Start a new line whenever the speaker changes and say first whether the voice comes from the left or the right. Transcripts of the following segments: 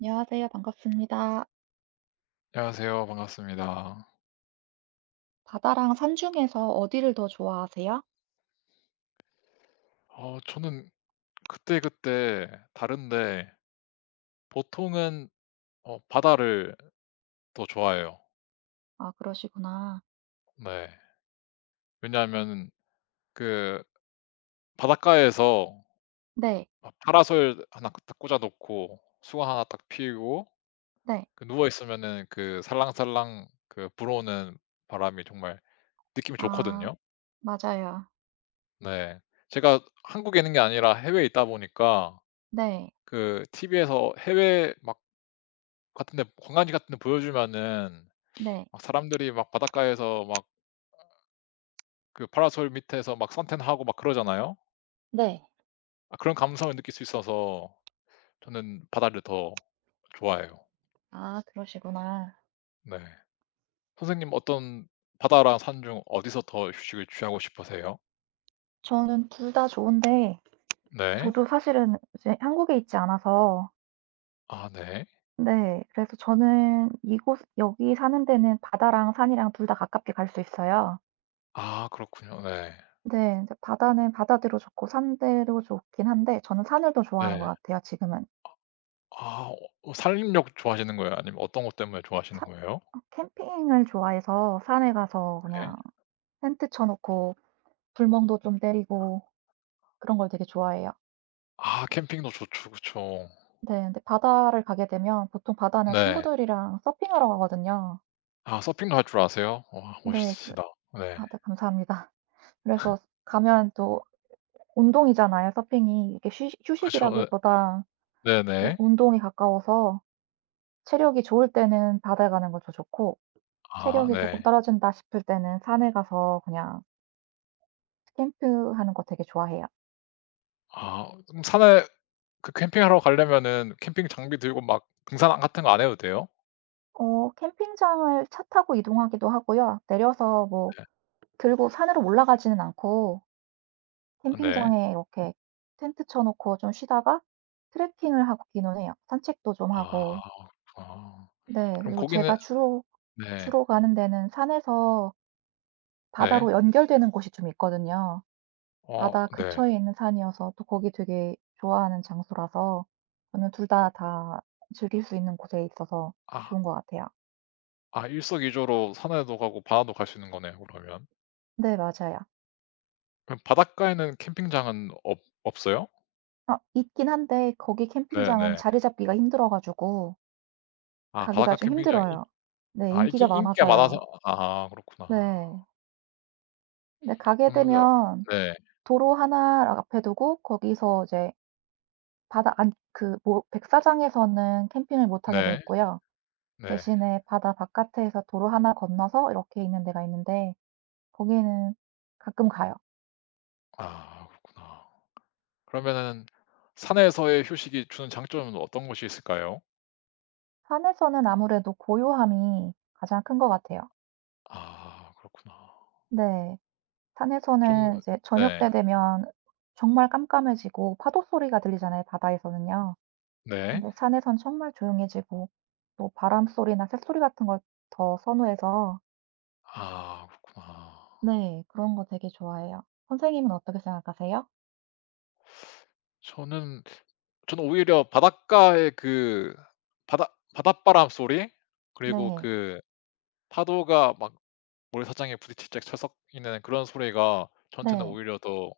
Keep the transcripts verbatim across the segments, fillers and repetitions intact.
right: 안녕하세요. 반갑습니다.
left: 안녕하세요. 반갑습니다.
right: 바다랑 산 중에서 어디를 더 좋아하세요?
left: 어 저는 그때그때 다른데 보통은 어 바다를 더 좋아해요.
right: 아 그러시구나.
left: 네. 왜냐하면 그 바닷가에서
right: 네.
left: 막 파라솔 하나 딱 꽂아 놓고 수건 하나 딱 피우고
right: 네.
left: 그 누워 있으면은 그 살랑살랑 그 불어오는 바람이 정말 느낌이
right: 아
left: 좋거든요.
right: 맞아요.
left: 네. 제가 한국에 있는 게 아니라 해외에 있다 보니까
right: 네.
left: 그 티비에서 해외 막 같은 데 관광지 같은 데 보여주면은
right: 네.
left: 막 사람들이 막 바닷가에서 막 그 파라솔 밑에서 막 선탠하고 막 그러잖아요.
right: 네.
left: 아 그런 감성을 느낄 수 있어서 저는 바다를 더 좋아해요.
right: 아 그러시구나.
left: 네. 선생님 어떤 바다랑 산 중 어디서 더 휴식을 취하고 싶으세요?
right: 저는 둘 다 좋은데,
left: 네.
right: 저도 사실은 이제 한국에 있지 않아서,
left: 아 네.
right: 네 그래서 저는 이곳 여기 사는 데는 바다랑 산이랑 둘 다 가깝게 갈 수 있어요.
left: 아 그렇군요. 네.
right: 네. 이제 바다는 바다대로 좋고 산대로 좋긴 한데, 저는 산을 더 좋아하는
left: 네.
right: 것 같아요 지금은.
left: 아 어 산림욕 좋아하시는 거예요? 아니면 어떤 것 때문에 좋아하시는
right: 사
left: 거예요?
right: 어 캠핑을 좋아해서 산에 가서
left: 네.
right: 그냥 텐트 쳐 놓고 불멍도 좀 때리고 그런 걸 되게 좋아해요.
left: 아 캠핑도 좋죠. 그쵸.
right: 네. 근데 바다를 가게 되면 보통 바다는
left: 네.
right: 친구들이랑 서핑하러 가거든요.
left: 아 서핑도 할 줄 아세요? 와
right: 네. 그래
left: 멋있으시다. 네.
right: 아 네 감사합니다. 그래서 가면 또 운동이잖아요 서핑이. 이게 휴식
left: 그쵸.
right: 휴식이라기보다
left: 예.
right: 우
left: 네네.
right: 운동에 가까워서 체력이 좋을 때는 바다에 가는 것도 좋고,
left: 아
right: 체력이 쪼끔
left: 네.
right: 떨어진다 싶을 때는 산에 가서 그냥 캠프하는 거 되게 좋아해요.
left: 아 그럼 산에 그 캠핑하러 가려면은 캠핑 장비 들고 막 등산 같은 거 안 해도 돼요?
right: 어 캠핑장을 차 타고 이동하기도 하고요. 내려서 뭐
left: 네.
right: 들고 산으로 올라가지는 않고
left: 아 네.
right: 캠핑장에 이렇게 텐트 쳐 놓고 좀 쉬다가 트레킹을 하기는 해요. 산책도 좀
left: 아
right: 하고.
left: 그렇구나.
right: 네.
left: 그럼
right: 그리고
left: 거기는
right: 제가 주로
left: 네.
right: 주로 가는 데는 산에서
left: 네.
right: 바다로 연결되는 곳이 좀 있거든요.
left: 어
right: 바다
left: 네.
right: 근처에 있는 산이어서 또 거기 되게 좋아하는 장소라서 저는 둘 다, 다 즐길 수 있는 곳에 있어서 좋은
left: 아
right: 것 같아요.
left: 아 일석이조로 산에도 가고 바다도 갈 수 있는 거네요 그러면.
right: 네 맞아요.
left: 그럼 바닷가에는 캠핑장은 없 없어요?
right: 아 있긴 한데 거기 캠핑장은
left: 네네.
right: 자리 잡기가 힘들어 가지고
left: 아
right: 가기가
left: 바닷가
right: 좀
left: 캠핑장이 인
right: 힘들어요. 네
left: 아
right: 인기가
left: 있긴 인기가 많아서
right: 많아서요.
left: 아 그렇구나.
right: 네. 근데 가게
left: 그러면은
right: 되면
left: 네.
right: 도로 하 하나 앞에 두고 거기서 이제 바다 안 그 뭐 백사장에서는 캠핑을 못 하게 돼
left: 네.
right: 있고요.
left: 네.
right: 대신에 바다 바깥에서 도로 하나 건너서 이렇게 있는 데가 있는데 거기는 가끔 가요.
left: 아 그렇구나. 그러면은 산에서의 휴식이 주는 장점은 어떤 것이 있을까요?
right: 산에서는 아무래도 고요함이 가장 큰 것 같아요.
left: 아 그렇구나.
right: 네.
left: 좀
right: 산에서는 이제 저녁
left: 네.
right: 때 되면 정말 깜깜해지고 파도 소리가 들리잖아요, 바다에서는요.
left: 네.
right: 근데 산에선 정말 조용해지고 또 바람 소리나 새소리 같은 걸 더 선호해서,
left: 아 그렇구나.
right: 네 그런 거 되게 좋아해요. 선생님은 어떻게 생각하세요?
left: 저는 저는 오히려 바닷가의 그 바다 바닷바람 소리 그리고
right: 네.
left: 그 파도가 막 모래사장에 부딪히짝 쳐섞이는 그런 소리가 저한테는
right: 네.
left: 오히려 더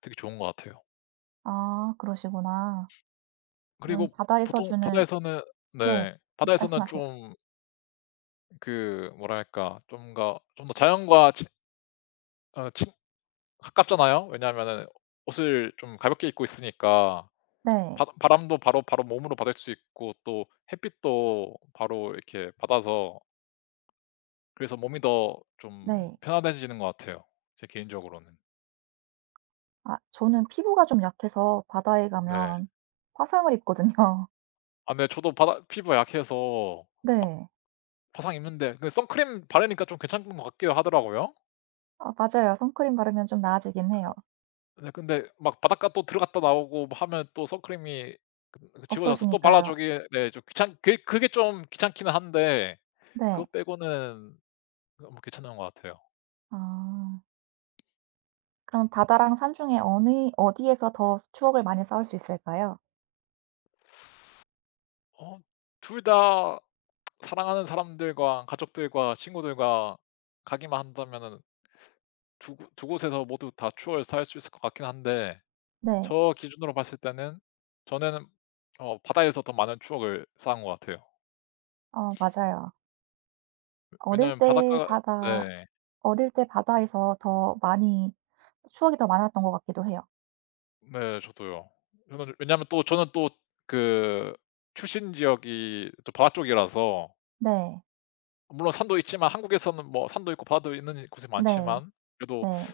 left: 되게 좋은 것 같아요.
right: 아 그러시구나. 음
left: 그리고
right: 바다에서
left: 보통
right: 주는.
left: 바다에서는
right: 네.
left: 네 바다에서는
right: 말씀하세요.
left: 좀 그 뭐랄까 좀 더 좀 더 자연과 친어 가깝잖아요. 왜냐하면은 옷을 좀 가볍게 입고 있으니까
right: 네.
left: 바 바람도 바로 바로 몸으로 받을 수 있고 또 햇빛도 바로 이렇게 받아서 그래서 몸이 더 좀
right: 네.
left: 편안해지는 것 같아요, 제 개인적으로는.
right: 아 저는 피부가 좀 약해서 바다에
left: 네.
right: 가면 화상을 입거든요.
left: 아 네 저도 바다 피부가 약해서
right: 네.
left: 파상 입는데 근데 선크림 바르니까 좀 괜찮은 것 같기도 하더라고요.
right: 아 맞아요. 선크림 바르면 좀 나아지긴 해요.
left: 네 근데 막 바닷가 또 들어갔다 나오고 뭐 하면 또 선크림이 그 지워져서 또 발라
right: 없어지니까요.
left: 주기 네 좀 귀찮 그게 그게 좀 귀찮기는 한데
right: 네.
left: 그거 빼고는 너무 괜찮은 것 같아요.
right: 아. 그럼 바다랑 산 중에 어느 어디에서 더 추억을 많이 쌓을 수 있을까요?
left: 어 둘 다 사랑하는 사람들과 가족들과 친구들과 가기만 한다면은 두 곳 두 곳에서 모두 다 추억을 쌓을 수 있을 것 같긴 한데
right: 네.
left: 저 기준으로 봤을 때는 저는 어 바다에서 더 많은 추억을 쌓은 것 같아요.
right: 어 맞아요. 어릴
left: 왜냐하면
right: 때
left: 바닷가가
right: 바다,
left: 네.
right: 어릴 때 바다에서 더 많이 추억이 더 많았던 것 같기도 해요.
left: 네 저도요. 저는 왜냐하면 또 저는 또 그 출신 지역이 또 바다 쪽이라서
right: 네.
left: 물론 산도 있지만 한국에서는 뭐 산도 있고 바다도 있는 곳이
right: 네.
left: 많지만 그래도
right: 네.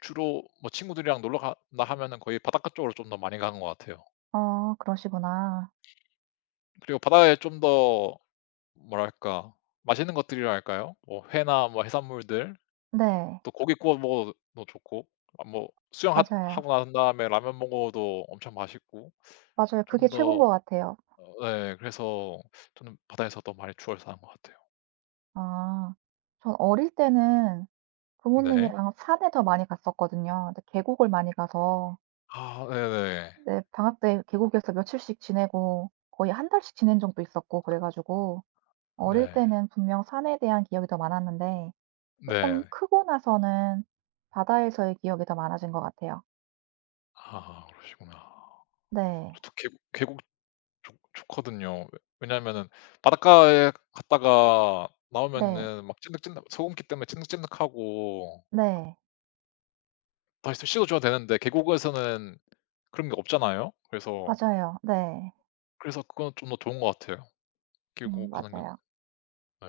left: 주로 뭐 친구들이랑 놀러 간다 하면은 거의 바닷가 쪽으로 좀 더 많이 가는 것 같아요.
right: 어 그러시구나.
left: 그리고 바다에 좀 더 뭐랄까 맛있는 것들이라 할까요? 뭐 회나 뭐 해산물들
right: 네.
left: 또 고기 구워 먹어도 좋고 아 뭐 수영하
right: 맞아요.
left: 고 난 다음에 라면 먹어도 엄청 맛있고
right: 맞아요.
left: 좀
right: 그게 최고인
left: 더
right: 것 같아요.
left: 네 그래서 저는 바다에서 더 많이 주얼 사는 것 같아요.
right: 아. 전 어릴 때는
left: 네.
right: 부모님이랑 산에 더 많이 갔었거든요. 근데 계곡을 많이 가서,
left: 아 네네.
right: 네. 방학 때 계곡에서 며칠씩 지내고 거의 한 달씩 지낸 적도 있었고 그래 가지고 어릴
left: 네.
right: 때는 분명 산에 대한 기억이 더 많았는데
left: 네.
right: 조금
left: 네.
right: 크고 나서는 바다에서의 기억이 더 많아진 것 같아요.
left: 아 그러시구나.
right: 네.
left: 저도 계곡 계곡 좋 좋거든요. 왜냐하면은 바닷가에 갔다가
right: 네.
left: 나오면은 막 찐득찐득 소금기 때문에 찐득찐득하고
right: 네.
left: 다시 씻어 줘야 되는데 계곡에서는 그런 게 없잖아요. 그래서
right: 맞아요. 네.
left: 그래서 그건 좀 더 좋은 것 같아요.
right: 음
left: 계곡 가는 건.
right: 맞아요.
left: 네.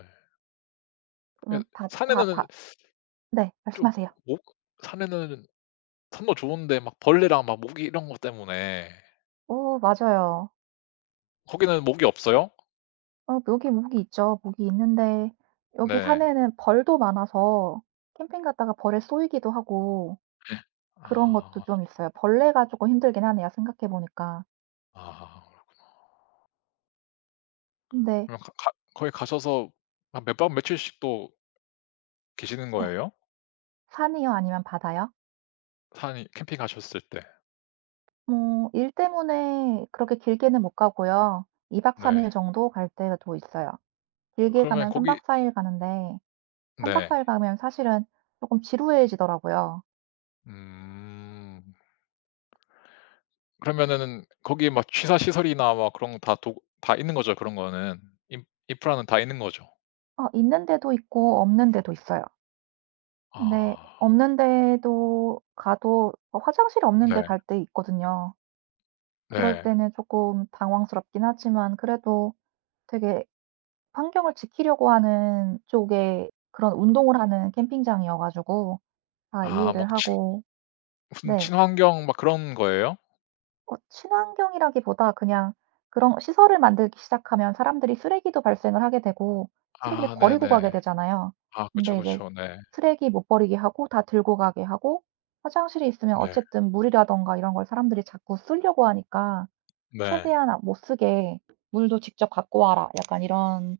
left: 예
right: 그러면 바 다
left: 산에는
right: 바 네.
left: 좀
right: 말씀하세요.
left: 목 산에는 산도 좋은데 막 벌레랑 막 모기 이런 것 때문에
right: 오 맞아요.
left: 거기는 모기 없어요?
right: 어 여기 모기 있죠. 모기 있는데 여기
left: 네.
right: 산에는 벌도 많아서 캠핑 갔다가 벌에 쏘이기도 하고 그런 것도
left: 아.
right: 좀 있어요. 벌레가 조금 힘들긴 하네요 생각해 보니까.
left: 아.
right: 근데
left: 그럼 가 가 거기 가셔서 한 몇 밤 며칠씩 또 계시는
right: 네.
left: 거예요?
right: 산이요 아니면 바다요?
left: 산이 캠핑 가셨을 때.
right: 뭐 일 때문에 그렇게 길게는 못 가고요. 이 박 3
left: 네.
right: 일 정도 갈 때가 또 있어요. 길게
left: 그러면
right: 가면 3
left: 거기
right: 박 사 일 가는데 삼 박
left: 네.
right: 사 일 가면 사실은 조금 지루해지더라고요.
left: 음. 그러면은 거기 막 취사 시설이나 막 그런 거 다 도 다 있는 거죠, 그런 거는? 인 인프라는 다 있는 거죠?
right: 어 있는 데도 있고 없는 데도 있어요. 근데
left: 아.
right: 없는 데도 가도 어 화장실이 없는
left: 네.
right: 데 갈 때 있거든요. 그럴
left: 네.
right: 때는 조금 당황스럽긴 하지만 그래도 되게 환경을 지키려고 하는 쪽의 그런 운동을 하는 캠핑장이어 가지고 다
left: 아
right: 이해를
left: 막 친
right: 하고.
left: 무슨
right: 네.
left: 친환경 막 그런 거예요?
right: 어 친환경이라기보다 그냥 그런 시설을 만들기 시작하면 사람들이 쓰레기도 발생을 하게 되고 쓰레기를
left: 아
right: 버리고 가게
left: 네네.
right: 되잖아요.
left: 아 그쵸,
right: 근데 이제
left: 그쵸. 네.
right: 쓰레기 못 버리게 하고 다 들고 가게 하고 화장실이 있으면
left: 네.
right: 어쨌든 물이라든가 이런 걸 사람들이 자꾸 쓰려고 하니까
left: 네.
right: 최대한 아 못 쓰게 "물도 직접 갖고 와라." 약간 이런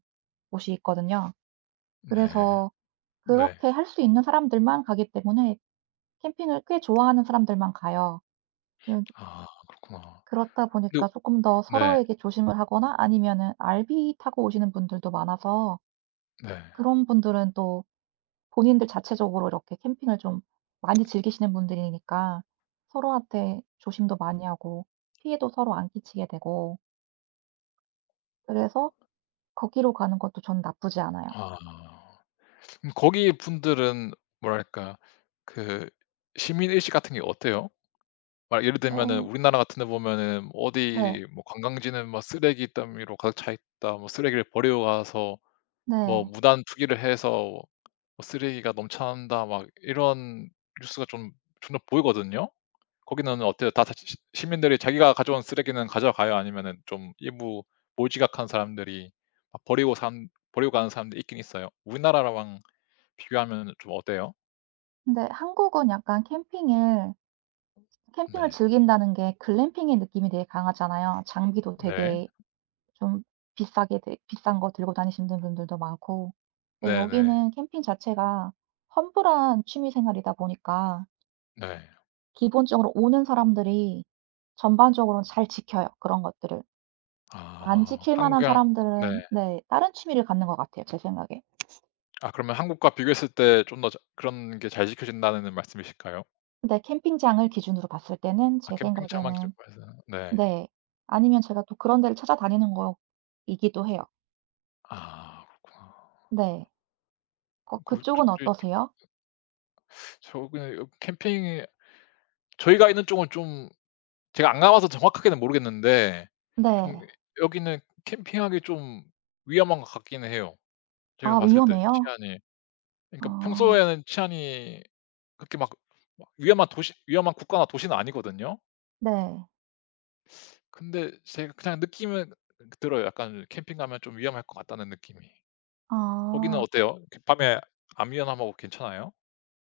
right: 곳이 있거든요.
left: 네.
right: 그래서
left: 네.
right: 그렇게 할 수 있는 사람들만 가기 때문에 캠핑을 꽤 좋아하는 사람들만 가요. 음
left: 아 그렇구나.
right: 그렇다
left: 근데
right: 보니까 조금 더
left: 네.
right: 서로에게 조심을 하거나 아니면은 아르브이 타고 오시는 분들도 많아서
left: 네.
right: 그런 분들은 또 본인들 자체적으로 이렇게 캠핑을 좀 많이 즐기시는 분들이니까 서로한테 조심도 많이 하고 피해도 서로 안 끼치게 되고 그래서 거기로 가는 것도 저는 나쁘지 않아요.
left: 아. 그럼 거기 분들은 뭐랄까 그 시민 의식 같은 게 어때요? 막 예를 들면은
right: 어.
left: 우리나라 같은 데 보면은
right: 네.
left: 어디 뭐 관광지는 뭐 쓰레기 더미로 가득 차 있다. 뭐 쓰레기를 버리고 가서 뭐
right: 네.
left: 무단 투기를 해서 뭐 쓰레기가 넘쳐난다. 막 이런 뉴스가 좀 종종 보이거든요. 거기는 어때요? 다 다 시- 시민들이 자기가 가져온 쓰레기는 가져가요? 아니면은 좀 일부 몰지각한 사람들이 막 버리고 산 버리고 가는 사람들이 있긴 있어요. 우리나라랑 비교하면 좀 어때요?
right: 근데 한국은 약간 캠핑을 캠핑을
left: 네.
right: 즐긴다는 게 글램핑의 느낌이 되게 강하잖아요. 장비도
left: 네.
right: 되게 좀 비싸게 들- 비싼 거 들고 다니시는 분들도 많고. 근데
left: 네네.
right: 여기는 캠핑 자체가 험블한 취미 생활이다 보니까
left: 네.
right: 기본적으로 오는 사람들이 전반적으로는 잘 지켜요, 그런 것들을. 안
left: 아
right: 지킬 만한
left: 한국이랑 네.
right: 사람들은 네 다른 취미를 갖는 것 같아요, 제 생각에.
left: 아 그러면 한국과 비교했을 때 좀 더 자 그런 게 잘 지켜진다는 말씀이실까요?
right: 근데 캠핑장을 기준으로 봤을 때는
left: 아
right: 제
left: 캠핑장만
right: 생각에는.
left: 기준으로 해서. 네.
right: 네. 아니면 제가 또 그런 데를 찾아다니는 거이기도 해요.
left: 아 그렇구나.
right: 네. 거
left: 그
right: 그쪽은
left: 그때
right: 어떠세요?
left: 저 그냥 여 캠핑이 저희가 있는 쪽은 좀 제가 안 가봐서 정확하게는 모르겠는데 좀
right: 네.
left: 여기는 캠핑하기 좀 위험한 것 같기는 해요. 제가
right: 아
left: 봤을 때
right: 위험해요?
left: 치안이. 그러니까
right: 아
left: 평소에는 치안이 그렇게 막 막 위험한 도시 위험한 국가나 도시는 아니거든요.
right: 네.
left: 근데 제가 그냥 느낌은 들어요. 약간 캠핑 가면 좀 위험할 것 같다는 느낌이. 거기는
right: 아.
left: 어때요? 이렇게 밤에 안 위험하고 괜찮아요?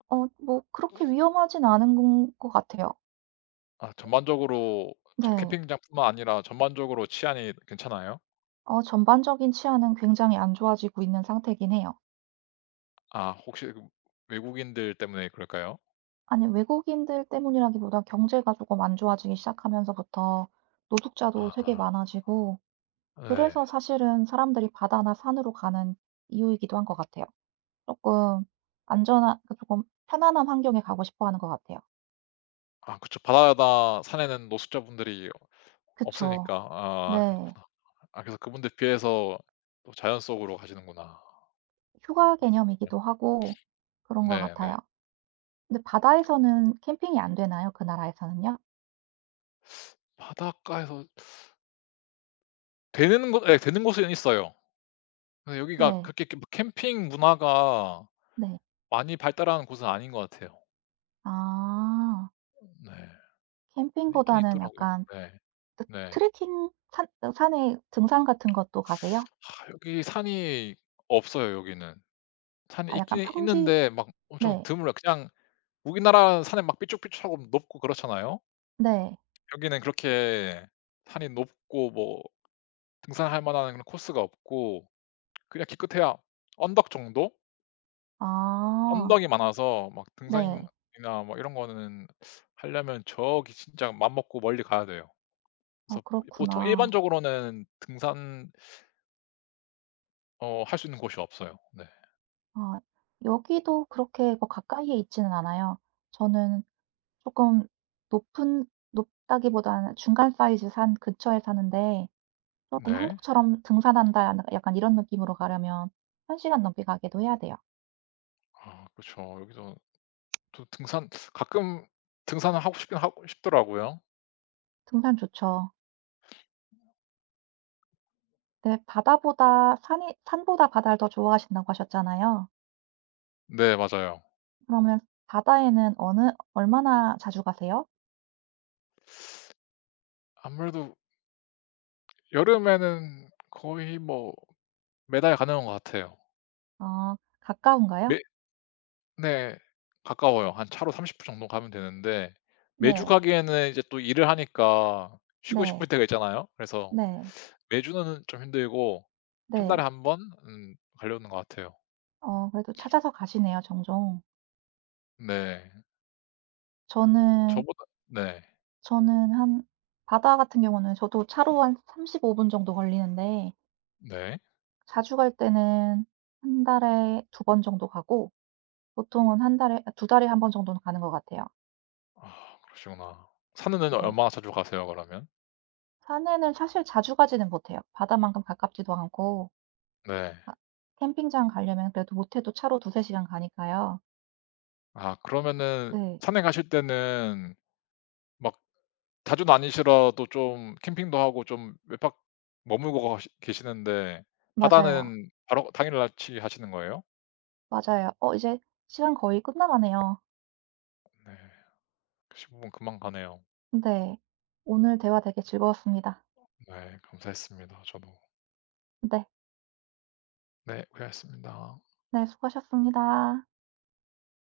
right: 어 뭐 그렇게 위험하진 않은 건 것 같아요.
left: 아 전반적으로 저
right: 네.
left: 캠핑장뿐만 아니라 전반적으로 치안이 괜찮아요?
right: 어 전반적인 치안은 굉장히 안 좋아지고 있는 상태긴 해요.
left: 아 혹시 그 외국인들 때문에 그럴까요?
right: 아니 외국인들 때문이라기보다 경제가 조금 안 좋아지기 시작하면서부터 노숙자도 되게
left: 아
right: 많아지고,
left: 네.
right: 그래서 사실은 사람들이 바다나 산으로 가는 이유이기도 한 것 같아요. 조금 안전한 그 조금 편안한 환경에 가고 싶어 하는 것 같아요.
left: 아 그쵸. 바다다 산에는 노숙자분들이
right: 그쵸.
left: 없으니까. 아
right: 네.
left: 그렇구나. 아 그래서 그분들 피해서 또 자연 속으로 가시는구나.
right: 휴가
left: 네.
right: 개념이기도 하고 그런 것
left: 네네.
right: 같아요. 근데 바다에서는 캠핑이 안 되나요? 그 나라에서는요?
left: 바닷가에서 되는 곳 예 되는 곳은 있어요. 근데 여기가
right: 네.
left: 그렇게 캠- 캠핑 문화가
right: 네.
left: 많이 발달한 곳은 아닌 것 같아요.
right: 아.
left: 네. 근데 있긴
right: 캠핑보다는
left: 있더라고요.
right: 약간
left: 네.
right: 트
left: 네.
right: 트레킹 산 어 산에 등산 같은 것도 가세요?
left: 하, 여기 산이 없어요 여기는. 산이
right: 아
left: 있
right: 약간
left: 긴
right: 평지.
left: 있는데 막 엄청
right: 네.
left: 드물어요. 그냥 우리나라 산에 막 삐쭉삐쭉하고 높고 그렇잖아요.
right: 네.
left: 여기는 그렇게 산이 높고 뭐 등산할 만한 그런 코스가 없고 그냥 기껏해야 언덕 정도?
right: 아.
left: 언덕이 많아서 막
right: 네.
left: 등산이나 뭐 이런 거는 하려면 저기 진짜 맘 먹고 멀리 가야 돼요.
right: 아
left: 그래서 보통
right: 그렇구나.
left: 일반적으로는 등산 어 할 수 있는 곳이 없어요. 네.
right: 아 여기도 그렇게 뭐 가까이에 있지는 않아요. 저는 조금 높은, 높다기보다는 중간 사이즈 산 근처에 사는데 조금
left: 네.
right: 한국처럼 등산한다 약간 이런 느낌으로 가려면 한 시간 넘게 가기도 해야 돼요.
left: 아그죠 여기서 또 등산 가끔 등산을 하고 싶긴 하고 싶더라고요.
right: 등산 좋죠. 근데 바다보다 산이, 산보다 바다를 더 좋아하신다고 하셨잖아요.
left: 네 맞아요.
right: 그러면 바다에는 어느 얼마나 자주 가세요?
left: 아무래도 여름에는 거의 뭐 매달 가는 것 같아요.
right: 어 가까운가요?
left: 매 네. 가까워요. 한 차로 삼십 분 정도 가면 되는데 매주
right: 네.
left: 가기에는 이제 또 일을 하니까 쉬고 싶을
right: 네.
left: 때가 있잖아요. 그래서
right: 네.
left: 매주는 좀 힘들고 한
right: 네.
left: 달에 한 번 음 가려는 것 같아요.
right: 어 그래도 찾아서 가시네요 종종.
left: 네.
right: 저는
left: 저보다 네.
right: 저는 한 바다 같은 경우는 저도 차로 한 삼십오 분 정도 걸리는데
left: 네.
right: 자주 갈 때는 한 달에 두 번 정도 가고 보통은 한 달에 아 두 달에 한 번 정도는 가는 것 같아요.
left: 아 그러시구나. 산에는
right: 네.
left: 얼마나 자주 가세요 그러면?
right: 산에는 사실 자주 가지는 못해요. 바다만큼 가깝지도 않고,
left: 네.
right: 아 캠핑장 가려면 그래도 못해도 차로 두세 시간 가니까요.
left: 아 그러면은
right: 네.
left: 산에 가실 때는 막 자주 다니시더라도 좀 캠핑도 하고 좀 외박 머물고 가시 계시는데
right: 맞아요.
left: 바다는 바로 당일 날치 하시는 거예요?
right: 맞아요. 어 이제 시간 거의 끝나가네요.
left: 네. 십오 분 금방 가네요.
right: 네. 오늘 대화 되게 즐거웠습니다.
left: 네. 감사했습니다, 저도.
right: 네.
left: 네. 고생하셨습니다.
right: 네 수고하셨습니다.